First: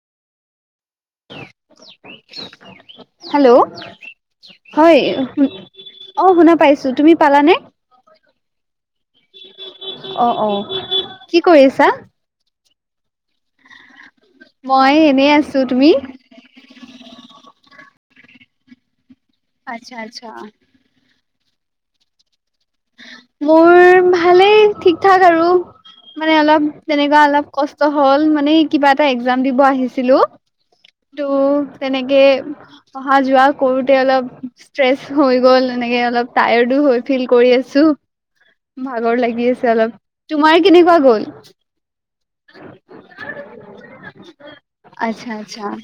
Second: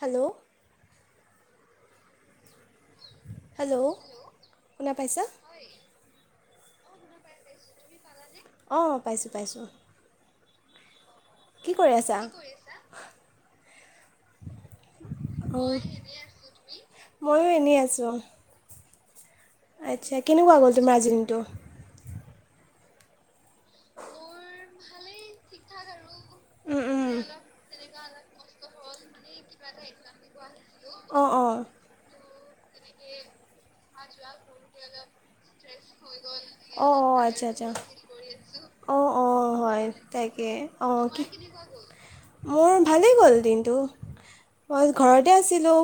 Hello, hello, শুনা হয় পাইছা শ অ, শুনা পাইছো তুমি পালা নে? অ', পাইছোঁ, পাইছোঁ। অ অ কি কৰি আছা? মই এনেই আছো তুমি? অ', ময়ো এনেই আছোঁ। আচ্ছা, কেনেকুৱা গ'ল তোমাৰ‌ আজি দিনটো? মোৰ ভালেই ঠিক ঠাক আৰু। মানে অলপ উম উম তেনেকুৱা অলপ কষ্ট হ'ল মানে, কিবা এটা একজাম দিব আহিছিলোঁ। টো, অঁ অঁ তেনেকে অহা, যোৱা কৰোঁতে অলপ। ত্ৰেছ হৈ গ'ল, এনেকে অলপ টায়াৰ্ডো অঁ হৈ, অঁ ফিল আচ্ছা কৰি আচ্ছা আছোঁ। অঁ ভাগৰ লাগি অঁ আছে হয় অলপ, তাকে তোমাৰ কেনেকুৱা অঁ কি গ'ল? মোৰ ভালেই গ'ল দিনটো। মই আচ্ছা ঘৰতে আচ্ছা আছিলোঁ।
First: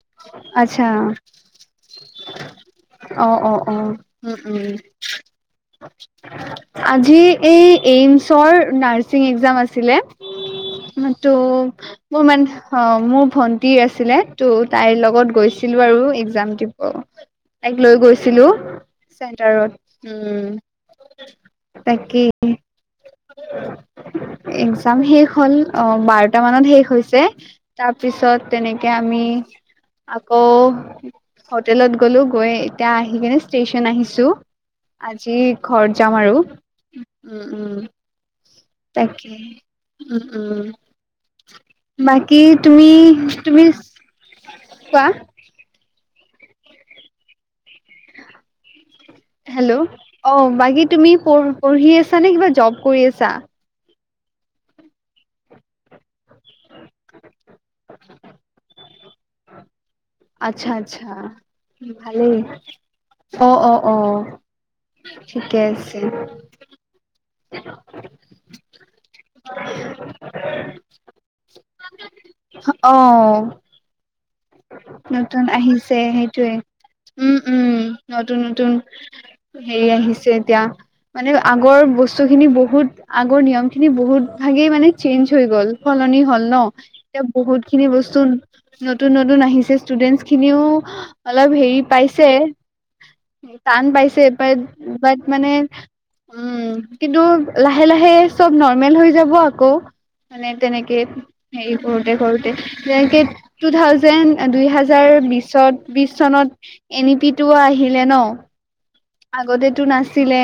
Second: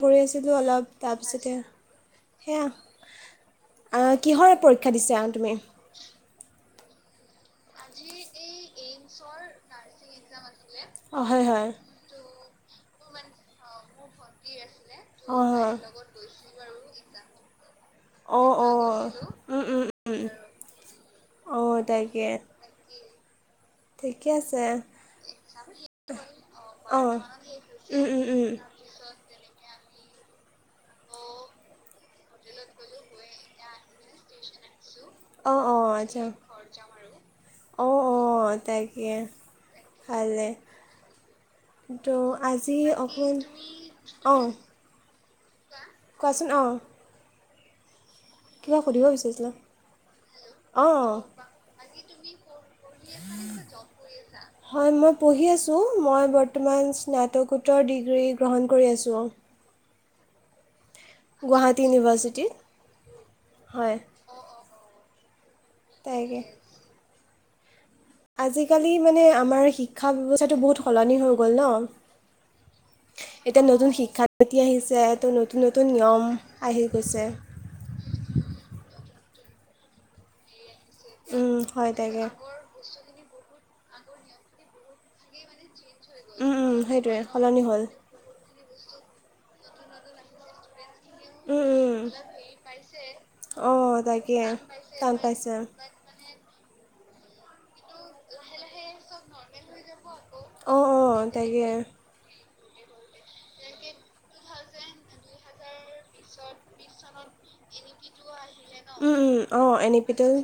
ঘূৰি আছিলোঁ অলপ আচ্ছা। তাৰপিছতে সেয়া অ', অ', অ', আহ, উম, কিহৰ উম। পৰীক্ষা দিছা তুমি আজি এই এইমচৰ নাৰ্ছিং একজাম আছিলে। অঁ তটো হয় হয় মোৰ মান অ' মোৰ ভন্টি আছিলে ত তাইৰ লগত অঁ হয় গৈছিলো আৰু এক্জাম দিব। তাইক লৈ গৈছিলো অঁ অঁ চেন্টাৰত উম। অ', তাকে তেকয়া আ এক্জাম শেষ হ'ল অ' বাৰটা মানত শেষ অঁ হৈছে উম উম উম তাৰপিছত তেনেকে আমি আকৌ হোটেলত গ'লো গৈ এতিয়া আহি কিনে ষ্টেশচন আহিছো। আজি অঁ অঁ ঘৰত যাম আচ্ছা আৰু উম উম। অঁ অঁ তাকে উম উম। কি ত' বাকী আজি তুমি অক অ', হ কোৱাচোন অ' বিচাৰিছিলা হেল্ল' অ বাকী অঁ তুমি অঁ পঢ়ি আছা নে কিবা জব কৰি আছা হয় মই পঢ়ি আছো মই বৰ্তমান স্ন উত্তৰ ডিগ্ৰী গ্ৰহণ কৰি আছোঁ। আচ্ছা আচ্ছা গুৱাহাটী ভালেই ইউনিভাৰ্চিটিত অ' অ' হয় অ' ঠিকে আছে। তাকে আজিকালি মানে আমাৰ শিক্ষা ব্যৱস্থাটো বহুত সলনি হৈ গ'ল ন' আহ এতিয়া নতুন শিক্ষানীতি আহিছে তো নতুন আহিছে নিয়ম সেইটোয়ে আহি গৈছে উম উম। নতুন নতুন হেৰি আহিছে এতিয়া মানে উম, আগৰ হয় তাকে বস্তুখিনি বহুত আগৰ নিয়ম খিনি বহুত ভাগেই মানে চেঞ্জ হৈ গ'ল। সলনি হল উম, ন উম, সেইটোৱে এতিয়া বহুত সলনি হ'ল খিনি বস্তু নতুন নতুন আহিছে। ষ্টুডেন্ট খিনিও অলপ উম, হেৰি উম। পাইছে। টান অঁ পাইছে তাকে বাট টান বাট মানে পাইছে উম, কিন্তু লাহে, লাহে চব নৰ্মেল হৈ যাব আকৌ। মানে অঁ তেনেকে অঁ তাকে হেৰি কৰোঁতে, কৰোঁতে [unintelligible] টু থাউজেণ্ড দুইহাজাৰ বিচত, বিচ চনত এন ই পি টোও আহিলে ন'। উম উম অঁ আগতেতো এন ই পিটো নাছিলে,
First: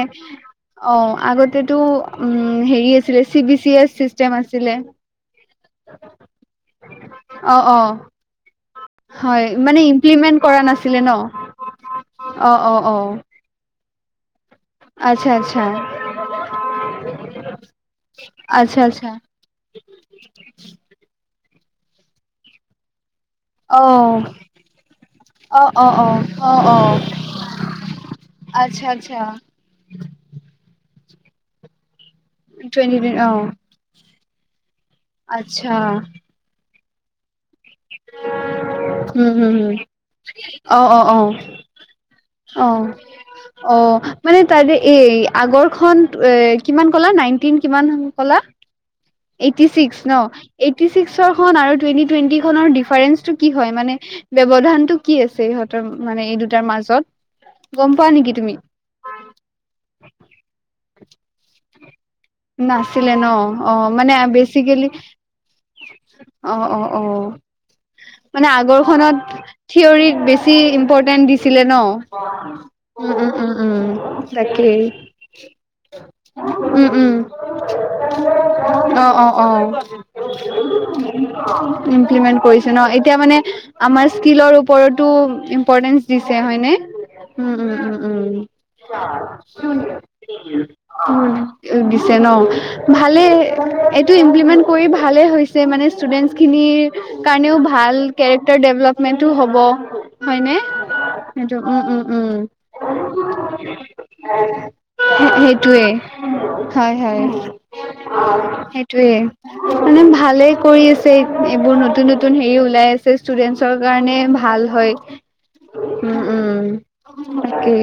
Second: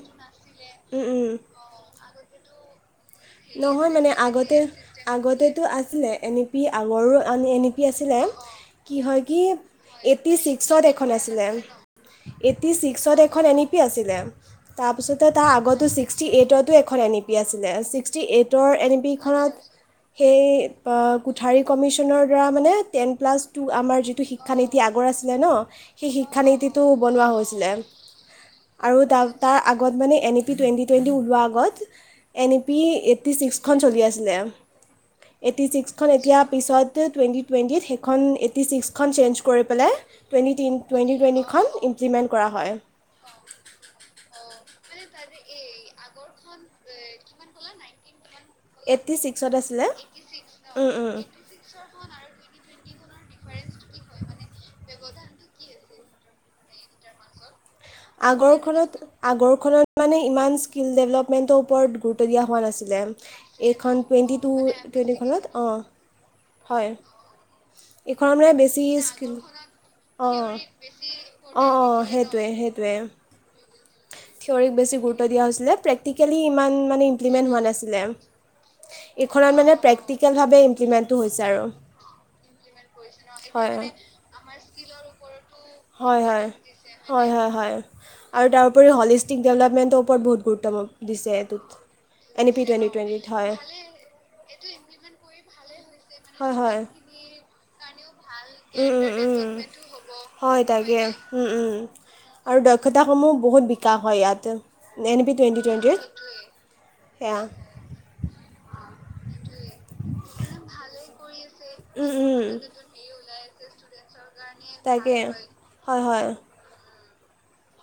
উম অ', উম আগতেতো উম, হেৰি আছিলে চি বি চি এছ নহয় মানে চিষ্টেম আগতে, আছিলে আগতেতো আছিলে, এন ই পি আগৰো অ আ-এন ই অ পি আছি [unintelligible] কি হয়, কি মানে এইটটি ইমপ্লিমেন্ট কৰা চিক্সত নাছিলে এখন ন আছিলে, অ এইটটি অ অ চিক্সত এখন এন ই পি আছিলে, তাৰপিছতে আচ্ছা তাৰ আচ্ছা আগটো চিক্সটি এইটটো এখন এন ই পি আছিলে চি [unintelligible] এইটৰ আচ্ছা এন ই আচ্ছা পি খনত সেই [unintelligible] কোঠাৰী কমিচনৰ দ্বাৰা মানে টেন প্লাছ টু, অ আমাৰ যিটো শিক্ষানীতি আগৰ আছিলে ন' অ অ অ সেই অ অ শিক্ষানীতিটো বনোৱা হৈছিলে। আচ্ছা আৰু আচ্ছা তাৰ, তাৰ আগত মানে N E P twenty twenty ওলোৱাৰ আগত N E P twenty eighty অ ছিক্সখন চলি আছিলে। এইটি আচ্ছা ছিক্সখন এতিয়া পিছত টুৱেন্টি টুৱেণ্টিত সেইখন এইটি ছিক্সখন হুম চেঞ্জ হুম কৰি হুম পেলাই [unintelligible] টুৱেটি, অ অ অ টুৱেণ্টিখন ইমপ্লিমেণ্ট কৰা হয় অ', অ', মানে তাৰে এই আগৰখন এ কিমান ক'লা? নাইনটিন কিমান ক'লা? এইট্টি ছিক্সত এইটি আছিলে ছিক্স ন? এইটি উম, উম। ছিক্সৰ খন আৰু টুৱেন্টি, টুৱেন্টি খনৰ ডিফাৰেন্সটো কি হয় মানে? ব্যবধানটো কি আছে ইহঁতৰ মানে এই দুটাৰ মাজত? গম পোৱা নেকি তুমি আগৰখনত আগৰখনত মানে ইমান স্কিল ডেভলপমেন্টৰ ওপৰত গুৰুত্ব দিয়া হোৱা নাছিলে ন অ এইখন মানে টুৱেণ্টি টু বেচিকেলি টুৱেণ্টিখনত অ, অ', অ', অ'। এইখনত মানে বেছি আগৰখনত স্কিল থিয়ৰিক বেছি অঁ ইম্পৰ্টেন্ট দিছিলে অঁ ন? অঁ সেইটোৱে সেইটোৱে উম, উম, উম। উম থিয়ৰীক তাকেই বেছি গুৰুত্ব দিয়া হৈছিলে, প্ৰেক্টিকেলি ইমান উম মানে উম ইমপ্লিমেণ্ট হোৱা নাছিলে। অ', অ', এইখনত অ', মানে প্ৰেক্টিকেলভাৱে ইমপ্লিমেণ্টটো হৈছে আৰু ইমপ্লিমেণ্ট কৰিছে ন', এতিয়া মানে হয়। আমাৰ স্কিলৰ ওপৰতো ইম্পৰৰ্টেঞ্চ হয় দিছে হয় হয়নে? হয় হয় উম, হয় উম, উম, উম। আৰু তাৰোপৰি হলিষ্টিক ডেভেলপমেণ্টৰ ওপৰত বহুত গুৰুত্ব দিছে এইটোত। শ শ ন এন ই পি টুৱেণ্টি ভালে টুৱেণ্টিত হয় এইটো ইমপ্লিমেণ্ট কৰি ভালে হৈছে মানে। হয় হয় ষ্টুডেণ্টছখিনিৰ কাৰণেও ভাল কেৰেক্টাৰ ডেভেলপমেণ্টো হ'ব হয়নে ডেভেলপমেণ্টো সেইটো উ উ বুত বিশ হয় ইয় এন বি টুৱেটি টুৱটি হয়-হয় সেইটোৱে মানে ভালে কৰি আছে। এইবোৰ উম, নতুন-নতুন উম। হেৰি ওলাই আছে ষ্টুডেন্টছৰ কাৰণে ভাল ভাল হয় তাকে হয় উ হয় উম ত কি?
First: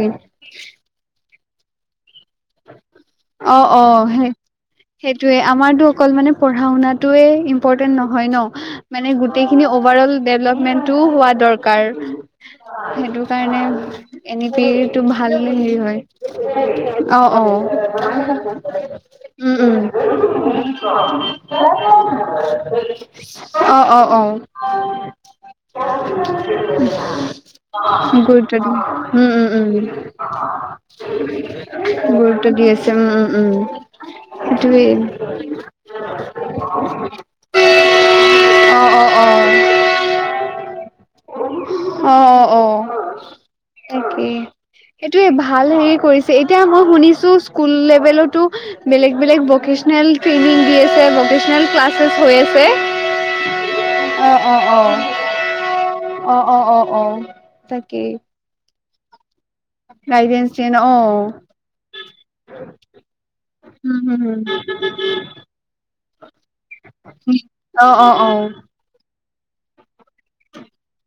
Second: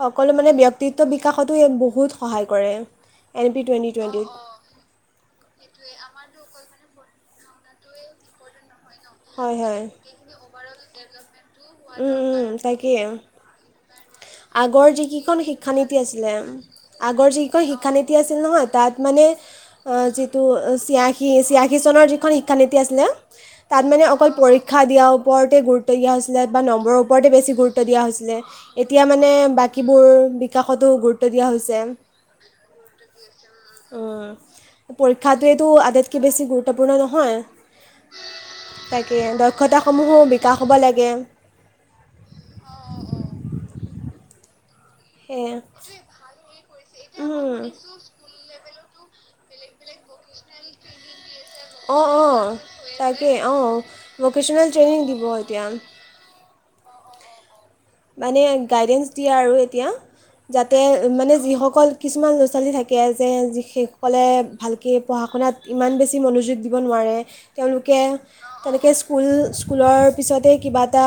সতো ইয়াত বহুত সহায় কৰে এন পি অ', টুৱেণ্টি অ', টুৱেণ্টিত সেই সেইটোয়ে আমাৰতো অকল মানে পঢ়া শুনাত টয়ে ইম্পৰ্টেন্ট নহয় ন' মানে হয় গোটেইখিনি হয় অভাৰ অল ডেভলপমেণ্টটো হোৱা দৰকাৰ উম, উম, তাকে সেইটো কাৰণে, এনেপি আগৰ তো ভাল যিকেইখন হেৰি শিক্ষানীতি হয় আছিলে আগৰ অ' যিকেইখন অ' শিক্ষানীতি আছিল নহয় তাত মানে উম আহ, যিটো উম। ছিয়াশী ছিয়াশী চনৰ যিখন শিক্ষানীতি আছিলে অ তাত অ মানে অ অকল পৰীক্ষা দিয়াৰ ওপৰতে গুৰুত্ব দিয়া হৈছিলে বা নম্বৰৰ ওপৰতে বেছি গুৰুত্ব দিয়া গুৰুত্ব দি হৈছিলে। এতিয়া উম মানে উম উম বাকীবোৰ বিকাশতো গুৰুত্ব দিয়া হৈছে। গুৰুত্ব দি আছে উম উম উম। সেইটোৱেই পৰীক্ষাটোৱটো আটাইতকৈ বেছি গুৰুত্বপূৰ্ণ নহয়। অ অ তাকে অ দক্ষতাসমূহো বিকাশ হ'ব লাগে। অ' অ' অ' তাকেই এইেইটোয়ে ভাল হেৰি কৰিছে এতিয়া মই শুনিছো স্কুল উম। লেভেলতো, বেলেগ বেলেগ ভকেশ্যনেল ট্ৰেইনিং দি আছে ভেশ্য অ', অ', তাকে অ', অ', অ', ভকেশচনেল ট্ৰেইনিং দিব এতিয়া অ', অ', অ', অ', তাকেই দ আৰু এতিয়া গাইডেন্স দিয়ে যাতে অ'। মানে যিসকল কিছুমান ল'ৰা ছোৱালী থাকে উম, হম, যেসকলে হম ভালকে পঢ়া শুনাত ইমান বেছি মনোযোগ দিব নোৱাৰে অ', তেওঁলোকে অ', অ'। তেনেক স্কুল স্কুলৰ পিছতে কিবা এটা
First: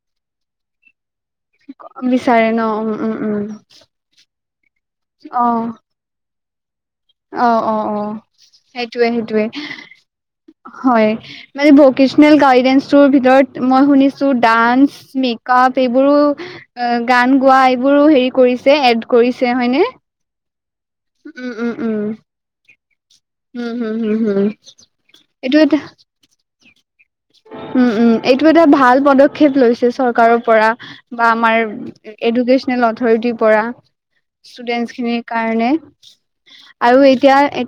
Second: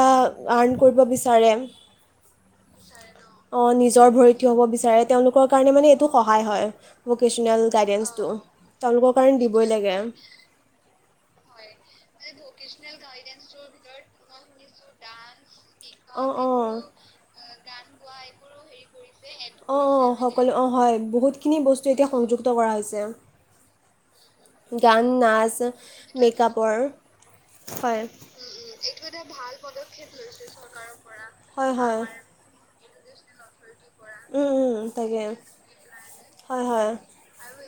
আৰ্ণ কৰিব বিচাৰে। বিচাৰে ন উম - উম। উম, অ', নিজৰ ভৰি থি হব বিচাৰে তেওঁলোকৰ অ'। কাৰণে মানে এইটো সহায় হয়। অ', ভকেচনেল অ', অ'। গাইডেঞ্চটো সেইটোয়ে তেওঁলোকৰ কাৰণে সেইটোয়ে দিবই লাগে। হয় মানে ভকনেল গাইডে ভিতৰত মই শুনিছো। ডান্স মেক আপ এইবোৰো অ', অ'। গান গোৱা এইবোৰো হেৰি কৰিছে। কৰিছে হয়নে? অ', অ', সকলো অ' হয় উম বহুতখিনি উম বস্তু উম এতিয়া সংযুক্ত কৰা হৈছে। উম হুম হুম হুম। গান, নাচ, মেকআপ উম-উম এইটো এটা ভাল পদক্ষেপ লৈছে চৰকাৰৰ পৰা বা আমাৰ হয়, হয়। এডুকেশ্বনেল পৰা উম, উম, তাকে খিনিৰ কাৰণে হয়, হয়, আৰু এ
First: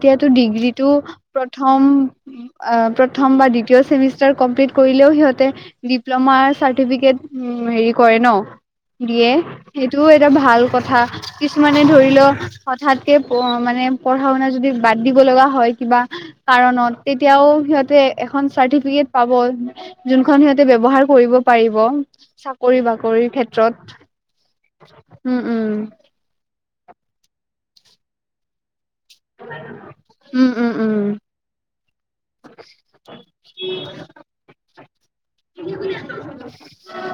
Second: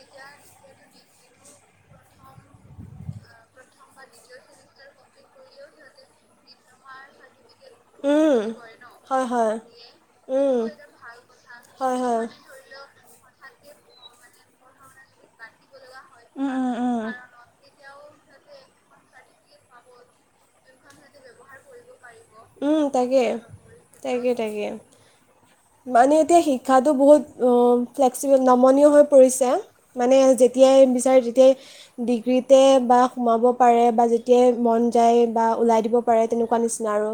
আহ প্ৰথম বা দ্বিতীয় চেমিষ্টাৰ কমপ্লিট কৰিলেও সিহঁতে ডিপ্লমা চাৰ্টিফিকেট হেৰি কৰে ন'। উম, হয়, দিয়ে হয়, সেইটোও এটা ভাল উম। কথা কিছুমানে হয়, ধৰি হয়, লও হঠাৎ, মানে পঢ়া-শুনা যদি বাদ দিব লগা হয়। কিবা উম, উম, কাৰণত উম। তেতিয়াও সিহঁতে এখন চাৰ্টিফিকেট পাব যোনখন সিহঁতে ব্যৱহাৰ কৰিব পাৰিব। উম, তাকে, চাকৰি-বাকৰিৰ তাকে, তাকে। ক্ষেত্ৰত উম-উম। শিকাতো বহুত অ' ফ্লেক্স নমনীয় হৈ মানে উম উম যেতিয়াই উম বিচাৰে তেতিয়াই ডিগ্ৰীতে বা সোমাব পাৰে বা যেতিয়াই মন যায় বা ওলাই দিব পাৰে, তেনেকুৱা নিচিনা আৰু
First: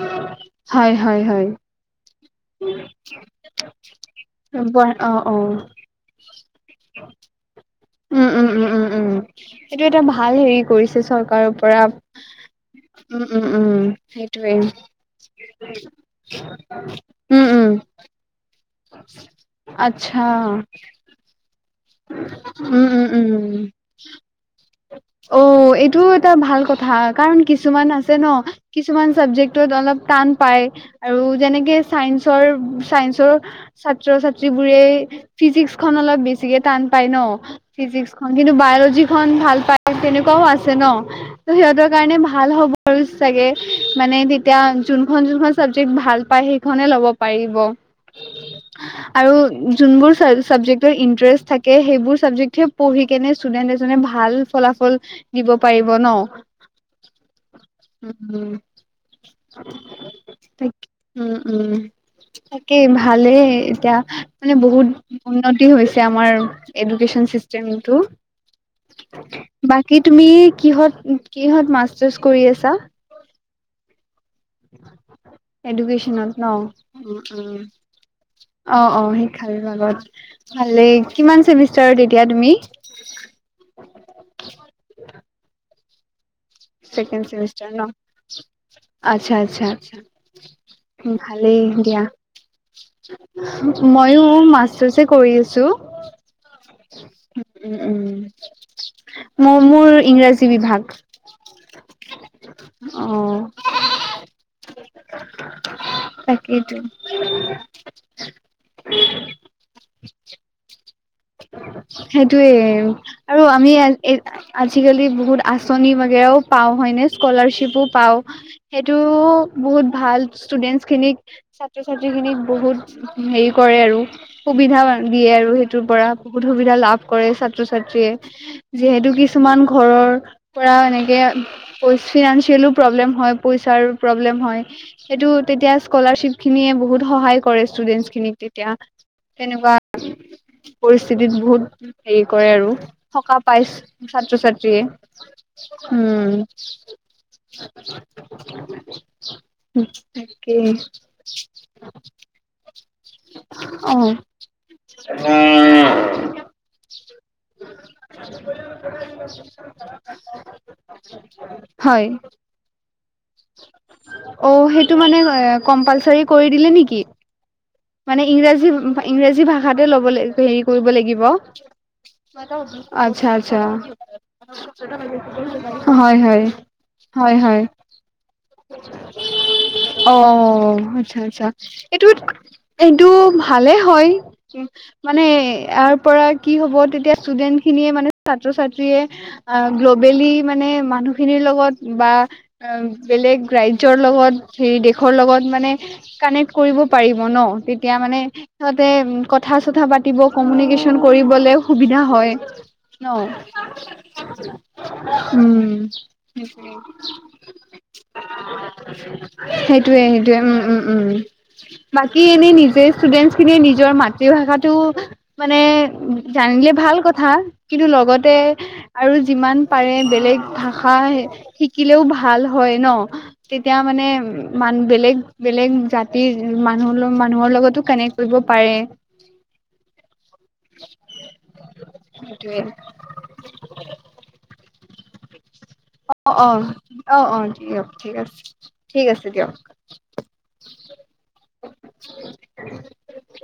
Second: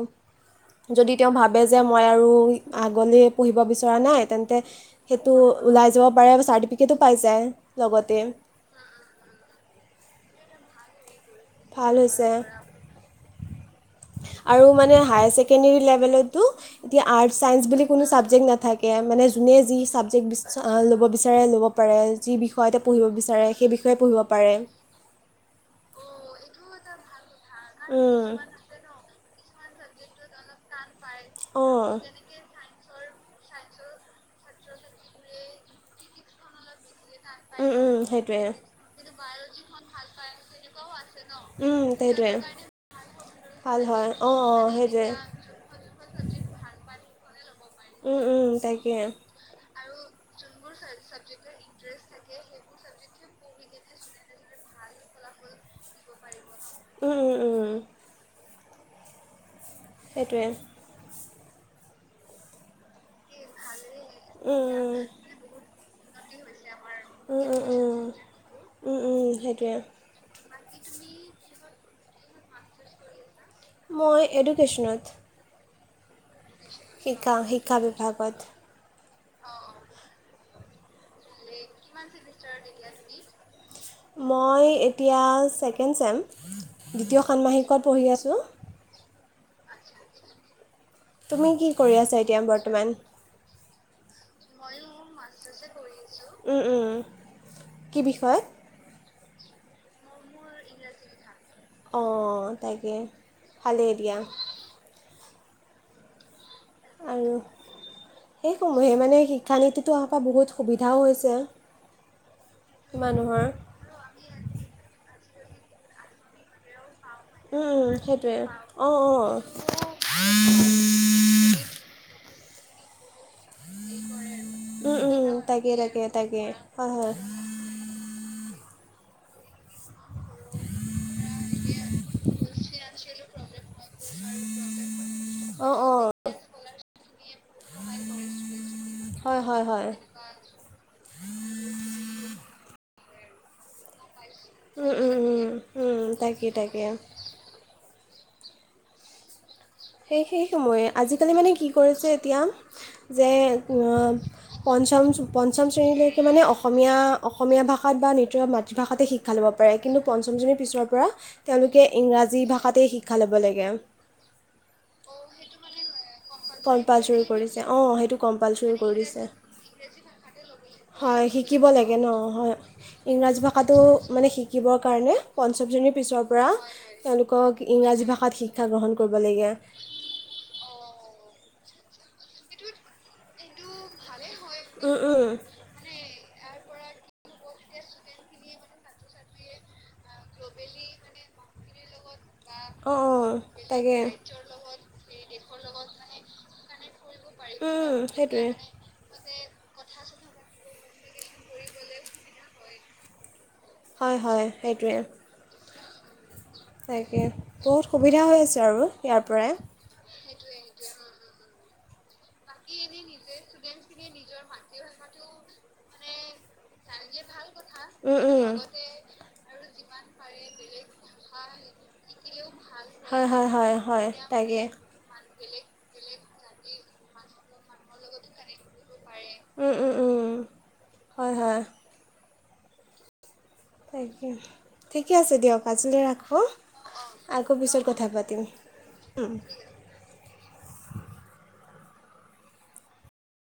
হয় যদি হয় তেওঁ হয় ভাবে যে মই আৰু আগলৈ পঢ়িব বিচৰা নাই তেন্তে অ সেইটো অ ওলাই যাব পাৰে, চাৰ্টিফিকেটো পাই যায়। লগতে উম উম উম উম উম সেইটো এটা ভাল হেৰি কৰিছে চৰকাৰ। ত' পৰা ভাল হৈছে উম-উম-উম। আৰু মানে হায়াৰ ছেকেণ্ডৰী লেভেলতো এতিয়া আৰ্ট উম উম চাইন্স বুলি কোনো ছাবজেক্ট নাথাকে। মানে যোনে যি আচ্ছা য়ে পাৰে, যি বিষয়ে উম উম পঢ়িব বিচাৰে, উম সেই বিষয়তে পাৰে। অ' এইটো এটা ভাল কথা কাৰণ কি কিছুমান আছে উম ন' কিছুমান চাবজেক্টত অলপ টান পায়। আৰু যেনেকে অঁ চাইন্সৰ চাইন্স ছাত্ৰ-ছাত্ৰী বোৰে ফিজিক্স খন অলপ বেছিকে টান পাই ন উম উম ফিজিক্স খন সেইটোৱে কিন্তু বায়লজি খন ভাল পায়, তেনেকুৱাও আছে ন'। ত' উম সিহঁতৰ কাৰণে সেইটোৱে ভাল হ'ব চাগে ভাল হয় মানে অঁ তেতিয়া অঁ সেইটোৱে যোনখন-যোনখন চাবজেক্ট ভাল ভাল পাই সেইখনে ল'ব। পাৰিব উম উম তাকে আৰু যোনবোৰ চাবজেক্টৰ ইন থাকে সেইবোৰ ছাবজেক্টে পঢ়ি কেনে ষ্টুডেণ্ট এজনে ভাল ফলাফল দিব পাৰিব ন' উম'। সেইটোৱে তাক উম-উম তাকেই ভালেই এতিয়া। মানে উম বহুত উম উন্নতি হৈছে আমাৰ। এডুকেশচন উম উম চিষ্টেমটো উম উম, উম, সেইটোৱে বাকী তুমি কিহত কিহত মাষ্টাৰছ কৰি আছা? মই এডুকেশ্যনত এডুকেচনত ন শিকা শিক্ষা বিভাগত অ', -অ' শিক্ষা বিভাগত। ভালে কিমান চেমিষ্টাৰ। মই এতিয়া ছেকেণ্ড চেম দ্বিতীয় ছেকেণ্ড ষান্মাহিকত পঢ়ি আছোঁ। আচ্ছা-আচ্ছা-আচ্ছা তুমি ভালেই কি কৰি দিয়া। ময়ো ময়ো মাষ্টাৰ্ছে কৰি আছো। মাষ্টাৰৰ্ছে কৰি আছো। উম, উ-উ কি উম, বিষয়। মোৰ, মোৰ ইংৰাজী বিভাগ। অ', তাকাকে ভালে দিয়া তাকে আৰু সেই সমূহে মানে শিক্ষানীতিতো অহাৰ পৰা বহুত সুবিধাও হৈছে। [unintelligible] সেইটোয়ে আৰু মানুহৰ আমি এট আজিকালি বহুত আঁচনি বাগেৰাও পাওঁ হয়নে। উম, স্কলাৰশ্বিপো উম, পাওঁ সেইটোৱে অঁ সেইটো অঁ বহুত ভাল ষ্টুডেন্টখিনিক ছাত্ৰ ছাত্ৰীখিনিক বহুত হেৰি কৰে আৰু সুবিধা উম, দিয়ে উম, আৰুে তাকে ইটোৰ তাকে পৰা তাকে বহুত সুবিধা হয় লাভ হয় কৰে ছাত্ৰ ছাত্ৰীয়ে। যিহেতু কিছুমান ঘৰৰ পৰা এনেকে। [unintelligible] প্ৰব্লেম হয় পইচাৰো প্ৰব্লেম হয় সেইটো তেতিয়া অঁ অঁ স্কলাৰশ্বিপ। খিনিয়ে বহুত সহায় কৰে ষ্টুডেন্টখিনিক তেতিয়া। হয় হয় তেনেকুৱা হয়। পৰিস্থিতিত বহুত হেৰি কৰে আৰু সকাহ পাইছ ছাত্ৰ ছাত্ৰীয়ে, উম, উম, উম, উম। তাকে তাকে [unintelligible] সেই সেই তাকেই সময়ে আজিকালি মানে কি কৰিছে এতিয়া যে অ পঞ্চম পঞ্চম শ্ৰেণীলৈকে মানে অসমীয়া অসমীয়া ভাষাত বা নিজৰ মাতৃভাষাতে শিক্ষা ল'ব পাৰে কিন্তু পঞ্চম পিছৰ পৰা তেওঁলোকে হয় ইংৰাজী ভাষাতেই শিক্ষা ল'ব লাগে। অ সেইটো মানে কম্পালচাৰি কম্পালচাৰি কৰিছে অঁ সেইটো ইংৰাজী কম্পালচাৰি কৰিছে। ইংৰাজী ভাষাতে ল'ব হেৰি কৰিব লাগিব হয় শিকিব লাগে ন হয় আচ্ছা ইংৰাজী আচ্ছা ভাষাটো মানে শিকিব কাৰণে পঞ্চম শ্ৰেণীৰ হয় পিছৰ হয় পৰা হয় তেওঁলোকক হয় ইংৰাজী ভাষাত শিক্ষা গ্ৰহণ কৰিব লগীয়া অ আচ্ছা আচ্ছা এইটো, এইটো ভালে হয়। উম মানে উম, ইয়াৰ পৰা কি হব তেতিয়া ষ্টুডেণ্টখিনিয়ে মানে ছাত্ৰ ছাত্ৰীয়ে অ গ্ল'বেলি মানে মানুহ খিনিৰ লগত বা অ অঁ অঁ বেলেগ ৰাজ্যৰ তাকে লগত হেৰি দেশৰ লগত মানে কানেক্ট কৰিব পাৰিব ন। তেতিয়া উম মানে সেইটোৱে সিহঁতে কথা পাতিব কমিউনিকেশ্বন কৰিবলে সুবিধা হয় ন। হয় হয় সেইটোৱে। উম তাকে বহুত সুবিধা হৈ আছে আৰু ইয়াৰ পৰাই সেইটোৱে। উম উম উম বাকী এনে নিজে ষ্টুডেন্টছখিনিয়ে নিজৰ মাত [unintelligible] ভাষাটো মানে জানিলে ভাল কথা। কিন্তু উম লগতে উম আৰু যিমান পাৰে বেলেগ ভাষা শিকিলেও ভাল। হয় নহ হয় হয় হয় তেতিয়া হয় মানে তাকে মান বেলেগ বেলেগ জাত। এই মানুহ মানুহৰ লগতো কানেক্ট কৰিব পাৰে। উম উম উম হয় হয়। সেইটোৱে। তাকে ঠিকে আছে দিয়ক। আজিলৈ ৰাখোঁ। অ, আকৌ পিছত দিয়ক কথা ঠিক আছে পাতিম। ঠিক আছে উম। দিয়ক